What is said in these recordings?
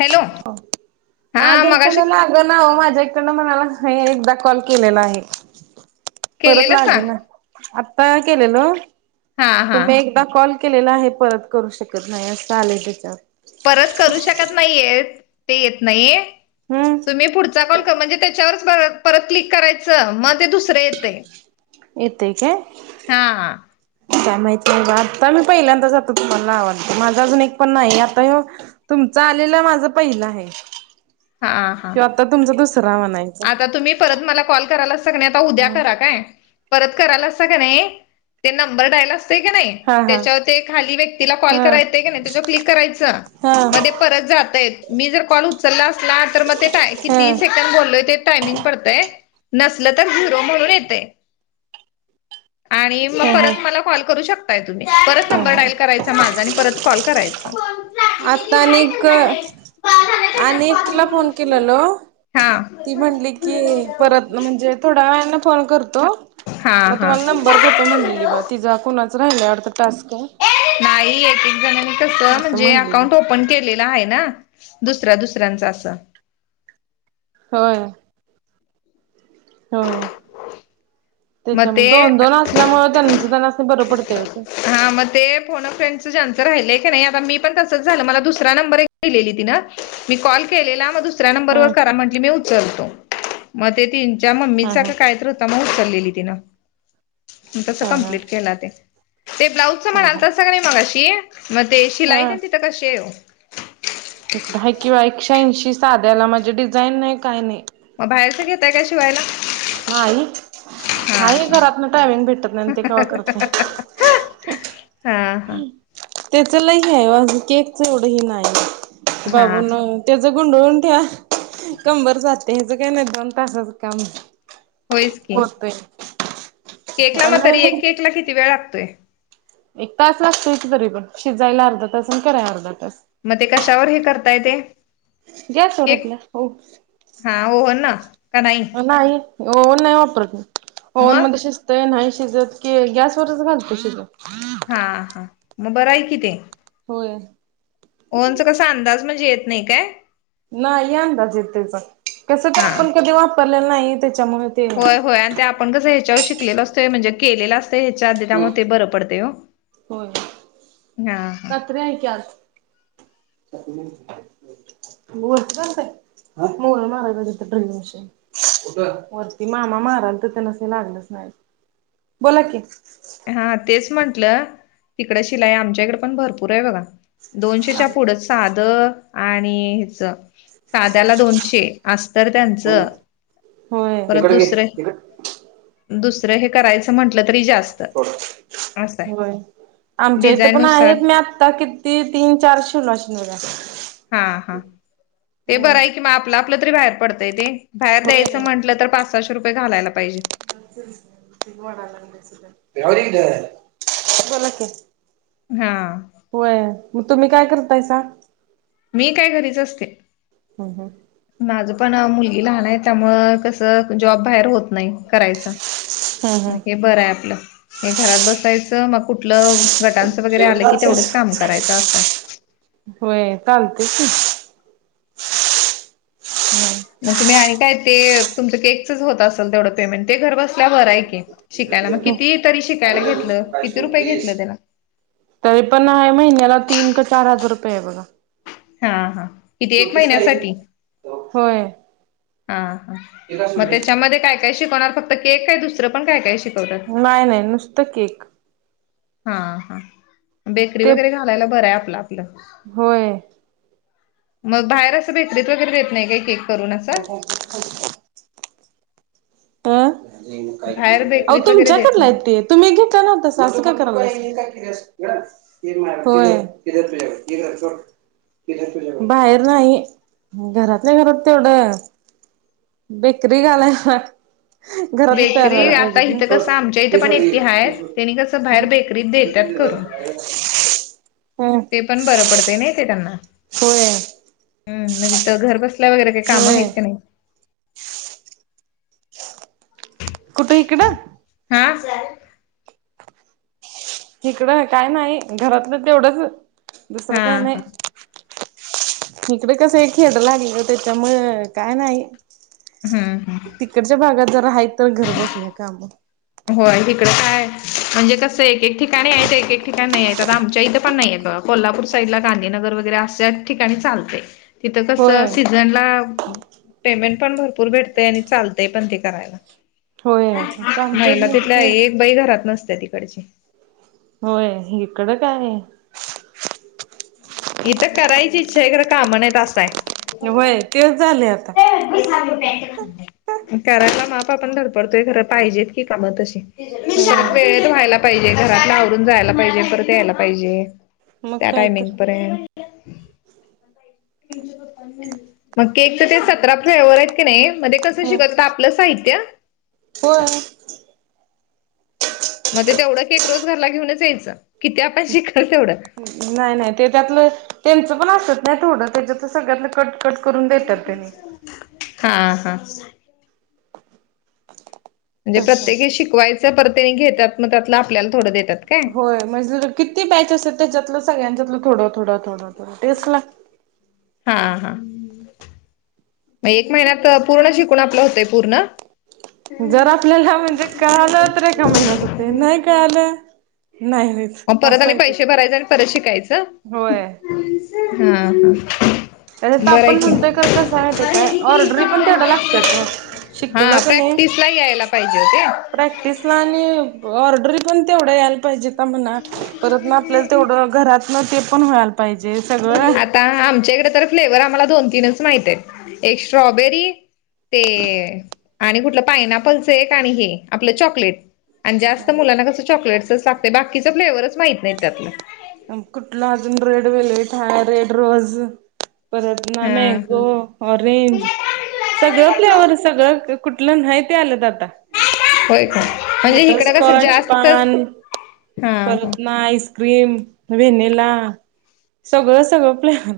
Hello हो माझ हा मगाशी पण लाग नाव माझ्या इकडंनं म्हणाला एकदा कॉल केलेला आहे. परत केलेलंसा लागे ना आता केलेलं हा हा तुम्ही- कॉल केलेला आहे परत करू शकत नाही असं आलंय त्येच्यात परत करू शकत नाही येतं, ते येत नाहीे. हम्म तुम्ही पुढचा कॉल कर म्हणजे त्याच्यावर परत क्लिक करायचं मग ते दुसरे येतय येतंय काय? काय माहिती नाही बा आता मी पहिल्यांदाच आता तुम्हाला लावालतो माझा अजून एक पण नाही आता ह्यो तुमच आलेलं माझ पहिलं आहे हा हा ह्यो आता तुमचा दु सरावा नाही आता तुम्ही परत मला कॉल करायलासा कनाय आता उद्या करा हा काय. परत करायलासा कणी ते नंबर डाईल अस कणी हा त्यांच्यावर ते खाली व्यक्तीला कॉल हा हा करायच येतंय कणी त्याच्यावर क्लिक करायचं हा म परत जातयच मी जर कॉल उचलला असला तर मग ते हा किती सेकंद बोललोय ते टायमिंग पडतय नसल तर झिरो म्हणून येते आणि हा मग हा परत मला कॉल करू शकताय तुम्ही परत हा नंबर हा डायल करायचा माझ आणि परत कॉल करायच आता आणिक आणि एकटीला फोन केलालो हा ती म्हणली की परत म्हणजे थोड्या वेळाने फोन करतो हा मग हा. तुम्हाला नंबर देतो म्हणलेली बा तीजा कुणाचं राहिलय वाटत टास्क नाही एक एक जणांनी कस असं म्हणजे म्हणलेली अकाउंट ओपन केलेत आहे ना दुसऱ्या दुसऱ्यांच अस होय होय मग त्याच्यामुळ ते दोन दोन असल्यामुळे त्यांच त्यांना बर पडतय ओ ते हा मग ते फोन फ्रेंडच ज्यांचं राहिलंय कणी आता मी पण तसंच झालं मला दुसरा नंबर दिलेली तिनं मी कॉल केलेला मग दुसऱ्या नंबर ह वर करा म्हटली मी उचलतो मग ते तिच्या ह मम्मीचा ह का काहीत होत मग उचललेली [inaudible] मग तसं ह कंप्लीट केला त, ते ब्लाउजच ह ह म्हणाल तसं ह का नाही मगाशी मग ते शिलाई ह तेन तिथं कशी हाय ओ इकडं आहे बा किंवा एकश्या ऐंशी साध्याला माझे डिझाईन नाही काय नाही म बाहेरच घेतताय का शिवायला नाही हा हे घरात न टायमिंग भेटत नाही ते कावा करतो हा हा त्याच लई हे हाय ओ आहे केकच एवढं ह नाही हा बाबू हा नो त्याच गुंडळून ठेवा कंबर जाते हेच काही नाही दोन तासाचं काम. होईस की होतय केकला म ऑनलाईन तरी एक केक ला किती वेळ लागतोय? एक तास लागतो इथ तरी पण शिजायला आर्धा तास आणि कराय आर्धा तास. मग ते कशावर हे करता येते. गॅसवर होत ल हो. हा ओव्हन ना का नाही ओवन नाही वापरत मी ओवन मग मध्ये शीज ते नाही शिजत की गॅसवरच घालतो शिजत. हां हा म बरं आहे कि ते. होय. ओव्हनचा कसा अंदाज म्हणजे येत नाही काय? नाही यंदाज येत त्याचा त्याचं हा काय आपण कधी वापरलेलं नाही त्याच्यामुळं होय होय आणि ते आपण कसं ह्याच्यावर शिकलेलो असतोय म्हणजे केलेला आस ते इचारते त्या मुळं ते बरं पडतयं हो हां हां. आता काय आजून? ओलसरच आहे आं होल मारायला तीत ड्रिल मशीन. कुटं वरती मामा माराल तीत ना ते लागलंच नाय. बोला कि. हां तेच म्हंटलं तिकड शिलाई आमच्या इकडे पण भरपूर आहे बघा. दोनशेच्या पुढं साध आणि हेच साध्याला दोनशे. आस्तर कोण त्यांचं परत इकड घे दुसरे इकड दुसरं हे करायचं म्हटलं तरी जास्त असं आहे. होय आमच्या इथं डिझाईन पण नुसार आहेत मी आत्ता कित ती तीन चार शिवलं असेल बगा. हां हा ते बरं आहे कि म आपलं आपलं तरी बाहेर पडतंय ते. बाहेर द्यायचं म्हंटलं तर पाच सहाशे रुपये घालायला पाहिजे. वडाय लागले तीत राहूदे की तीत बोला कि. हां. होय म तुम्ही काय करतायसा? मी काय घरीच असते. हम हम. माझं पण मुलगी लहान आहे त्यामुळं कसं जॉब बाहेर होत नाही करायचा. हम्म म बरं आहे आपलं. हे घरात बसायचं म कुठलं गटांचं वगैरे आलं की हम्म. तेवढंच काम करायचं आसंय. होय कालते की. हम्म. म तुम्ही आणि काय? ते तुमचं केकचच होत आसल तेवढं पेमेंट ते घर बसल्या बरं आहे की. शिकायला म हो किती तरी काही शिकायला घेत? झालीस तरी पण आहे महिन्याला तीन का चार हजार रुपये आहे बगा. हां हां. किती एक काही महिन्यासाठी? ते हां हा काय म सोडलीस. त्याच्यामध्ये काय काय शिकणार फक्त केक आहे दुसरं पण काय शिक नाय नाय नुसतं केक हां हा बेकरी ते वगैरे घालायला बरं आहे आपलं आपलं होय. मग बाहेर आसं बेकरीत वगैरे देत नाही काय केक करून असं च [unintelligible] आं काय बाहेर केली काय आओ बेकरीत वगैरे तुमच्यात देत आणलाय नाही केक. तुम्ही घेतला ना तसा आसं काय करायला [unintelligible] बाहेर नाही घरातल्या घरात तेवढं. बेकरी घालायसा. घरात तयार बेकरी व्हायला आता पाहिजेत ना इथं कसं आमच्या इथं पण एकटी आहेत त्यांनी कसं बाहेर बेकरीत देतात करून [unintelligible] हम [unintelligible] ते पण बरं पडत नाही ते त्यांना [unintelligible] होय. [unintelligible] हम् म्हणजे त घर बसल्या वगैरे काही काम आहेत होय का नाही. [unintelligible] कुठे इकडं [unintelligible] हा सर [unintelligible] इकडं काय नाही घरातलं तेवढंच हा दुसरं काय हा नाही- [unintelligible] इकडे कस खेळ लागल त्याच्यामु काय नाही हम्म हम्म. तिकडच्या भागात जर आहेत तर घर बसल्या काम हो तिकड काय म्हणजे कसं एक एक ठिकाणी आहेत एक एक ठिकाणी नाही आहेत. आमच्या इथे पण नाहीये कोल्हापूर साईड ला गांधीनगर वगैरे अशाच ठिकाणी चालतेय. तिथं होय कसं सीझनला पेमेंट पण भरपूर भेटतय आणि चालतंय पण ते करायला. होय का [unintelligible] महिला तिथल्या एक बाई घरात नसते तिकडची [unintelligible] होय इकडं काय [unintelligible] इथ करायची इच्छा आहे खरं कामण आहे ता आहे. [unintelligible] वय तेच झाले आता. [unintelligible] करायला मापा आपण धडपडतोय खर पाहिजेत की कामं तशी होय वेळेत व्हायला पाहिजे घरातला आवरून जायला पाहिजे परत यायला पाहिजे. मग त्या काय टायमिंग तर पयंत मग के तर ते तस सतरा फ्वर आहेत की नाही म्हणजे कसं होय. शिकत आपलं साहित्य होय [unintelligible] मग तेवढं की एक रोज घरला घेऊनच यायचं कि ते आपण शिकाल तेवढं नाही नाही ते त्यातलं त्यांचं पण असत नाही थोडं त्याच्यात सगळ्यात शॉर्टकट करून देतात ते [unintelligible] हा हा [unintelligible] म्हणजे तसं प्रत्येकी शिकवायच परतेने घेतात मग त्यातला आपल्याला थोडं देतात. काय होय म्हणजे किती बॅचस त्याच्यातलं सगळ्यांच्यातलं थोडं थोडं थोडं थोडं टेचट लाग हा हा [unintelligible] म एक महिन्यात पूर्ण शिकून आपलं होतंय पूर्ण. [unintelligible] जर आपल्याला म्हणजे कळालं तर एका महिन्यात होते नाही कळालं नाही हो [unintelligible] म परत आ पैसे भरायचे आणि परत शिकायचं होय हा ह त्याच्यात आपण बरं म्हणतोय खरं कसं आहे ते काय कि ऑर्डरी पण तेवढ्या लागत्यात ओ शिकलं हा कणी प्रॅक्टिसला यायला पाहिजे होते. [unintelligible] प्रॅक्टिसला आणि ऑर्डरी पण तेवढ्या यायला पाहिजे का म्हणा परत ना आपल्या तेवढं घरातन ते पण व्हायला पाहिजे सगळं आ आमच्याकडे तर फ्लेवर्ह आम्हाला दोन तीनच माहित आहे एक स्ट्रॉबेरी ते आणि कुठलं पायनॅपलचं एक आणि हे आपलं चॉकलेट. आणि जास्त मुलांना कसं चॉकलेटसच लागते बाकीच फ्लेवर्हच माहत नाहीत त्यातलं [unintelligible] कुठला अजून रेड व्हायलेट आहे रेड रोज परत ना हा हा मँगो ऑरेंज सगळं फ्लेवर सगळं कुठलं नाही ते आलेत आता होय का म्हणजे इकडं कसं बटरस्कॉच जास्त पान हा हा परत नाईस. क्रीम व्हनिला सगळं सगळं प्लॅन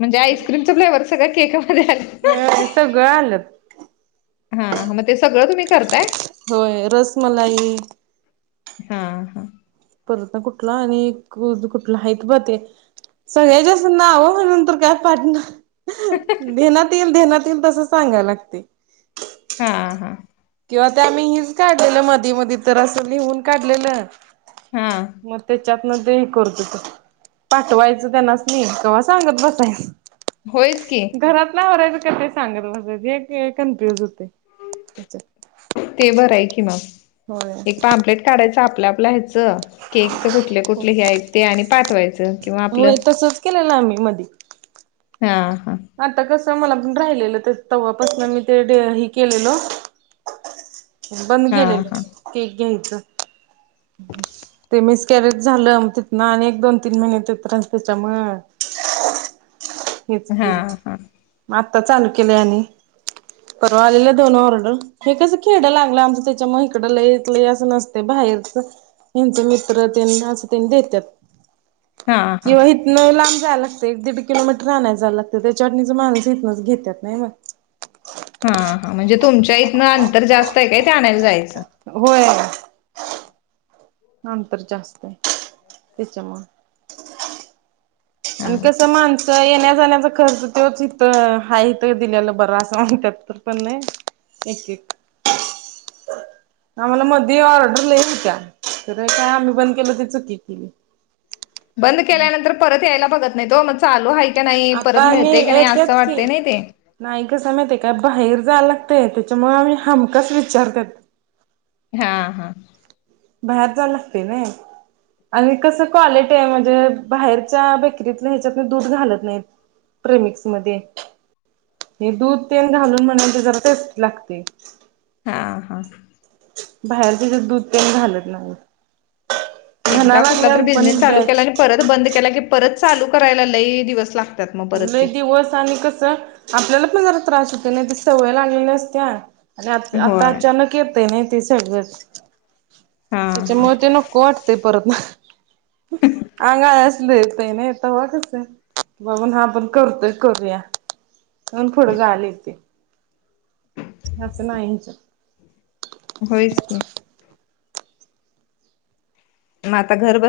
म्हणजे आईस्क्रीमचा फ्लेवरर सगळ केकमध्ये आलं [unintelligible] ह सगळं आलंत [unintelligible] हा मग ते सगळं तुम्ही करताय. [unintelligible] होय रसमलाई [unintelligible] हां हां. [unintelligible] परत ना कुठला आणि कुठला आहे ब ते. सगळ्यात जास्त नावं म्हणून तर काय पाट नाय. ह. ध्येनात येईल ध्येनात येईल तसं सांगाय लागतयं. हा हा. किंवा ते आम्ही हिल्स काढलेलं मधी मधी तर असं लिहून काढलेलं हा म ते तेच्यातन हे करत होतो पाठवायचं तेनासनी कव्हा सांगत बसायचं. होयच की. घरातलं आवरारायचं का ते सांगत बसायचं हे हे कन्फ्युज होतयं तेच्यात ते बरंय की म होय एक पॅम्प्लेट काढायचं आपल्या आपला हेचं. द केक च कुठले कुठले हे आहेत ते आणि पाठवायचं. किंवा आपलं होय तसचं केललं आम्ही मधी. हा हा. आता कसं मला पण राहिलेलं ते तव्हापासून मी ते डी हे केलेलो. बंद हा गेलेलं हा ते घ्यायचं. कॅरेट झालं तिथंनं आणि एक दोन तीन महिने ते त्रास तेच्यामुळं. हेच हा केलं हा म आतां चालू केलयं आणि परवा आलेलं दोन ऑर्डर. हे कसं खेडं लागलं आमचं तेच्यामुळं इकडं लयं लयं असतयं नसतयं बाहेरचं. हेंचं मित्र तेंन [unintelligible] देत्यात. हा हा किंवा हिथंनं लांब जायला लागतयं दीडकिलोमी आणायला जायला लागतयं तर ते चटणीचं माणसं हीथंनच घेत्यात नाही मग. हां हां म्हणजे तुमच्या इथनं अंतर जास्त आहे काय ते आणायला जायचं. होय अंतर जास्त हाय तेच्यामुळं. हा आणि कसं माणसं त्या येण्या जाण्याचा खर्च तोच इथं हायं हिथं दिलेला बरा असं म्हणत्यात तर पण. एक एक. [inaudible] आम्हाला मधी ऑर्डर लयी हुत्या तर काय आम्ही बंद केलं ती चुकी केली. बंद केल्यानंतर परत यायला बघत नाही तो म चालू हायं का नाही आता परत आम्ही मिळतयं की नाही असं येत्यात की वाटतयं नाही ते नाही कसं माहिती काय बाहेर जायला लागतयं त्याच्यामुळे आम्ही हमखास विचारत्यात. हा हा. बाहेर जायला लागतयं नाही. आणि कसं क्वालिटी आहे, म्हणजे बाहेरच्या बेकरीतलं हेच्यातनं दूध घालत नाहीत. प्रेमिक्समध्ये. हे दूध तेन घालून म्हणा ते जरा टेस्टी लागतयं. हा हां. बाहेर तेच्यात दूध तेन घालत नाहीत. म्हणा एकदा कुठला लागले तर आम्ही पण बिझनेस चालू केला आणि बॅच परत बंद केला की परत चालू करायला ल दिवसला कु दिवस आणि कसं आपल्याला पण जरा त्रास होते नाही त सवय लागलेली असते अरे आ आता होय अचानक येत आहे ना ते सगळच हा त्याच्यामुळे ते न को वाटते परत ना ह अंगाय असलं येतयं नाही तवां कसं. बघून हा आपण करतोय करूया पण पुढं जायला येतयं. असं नाही हेच्यात. होयचं की. मं आता घर बस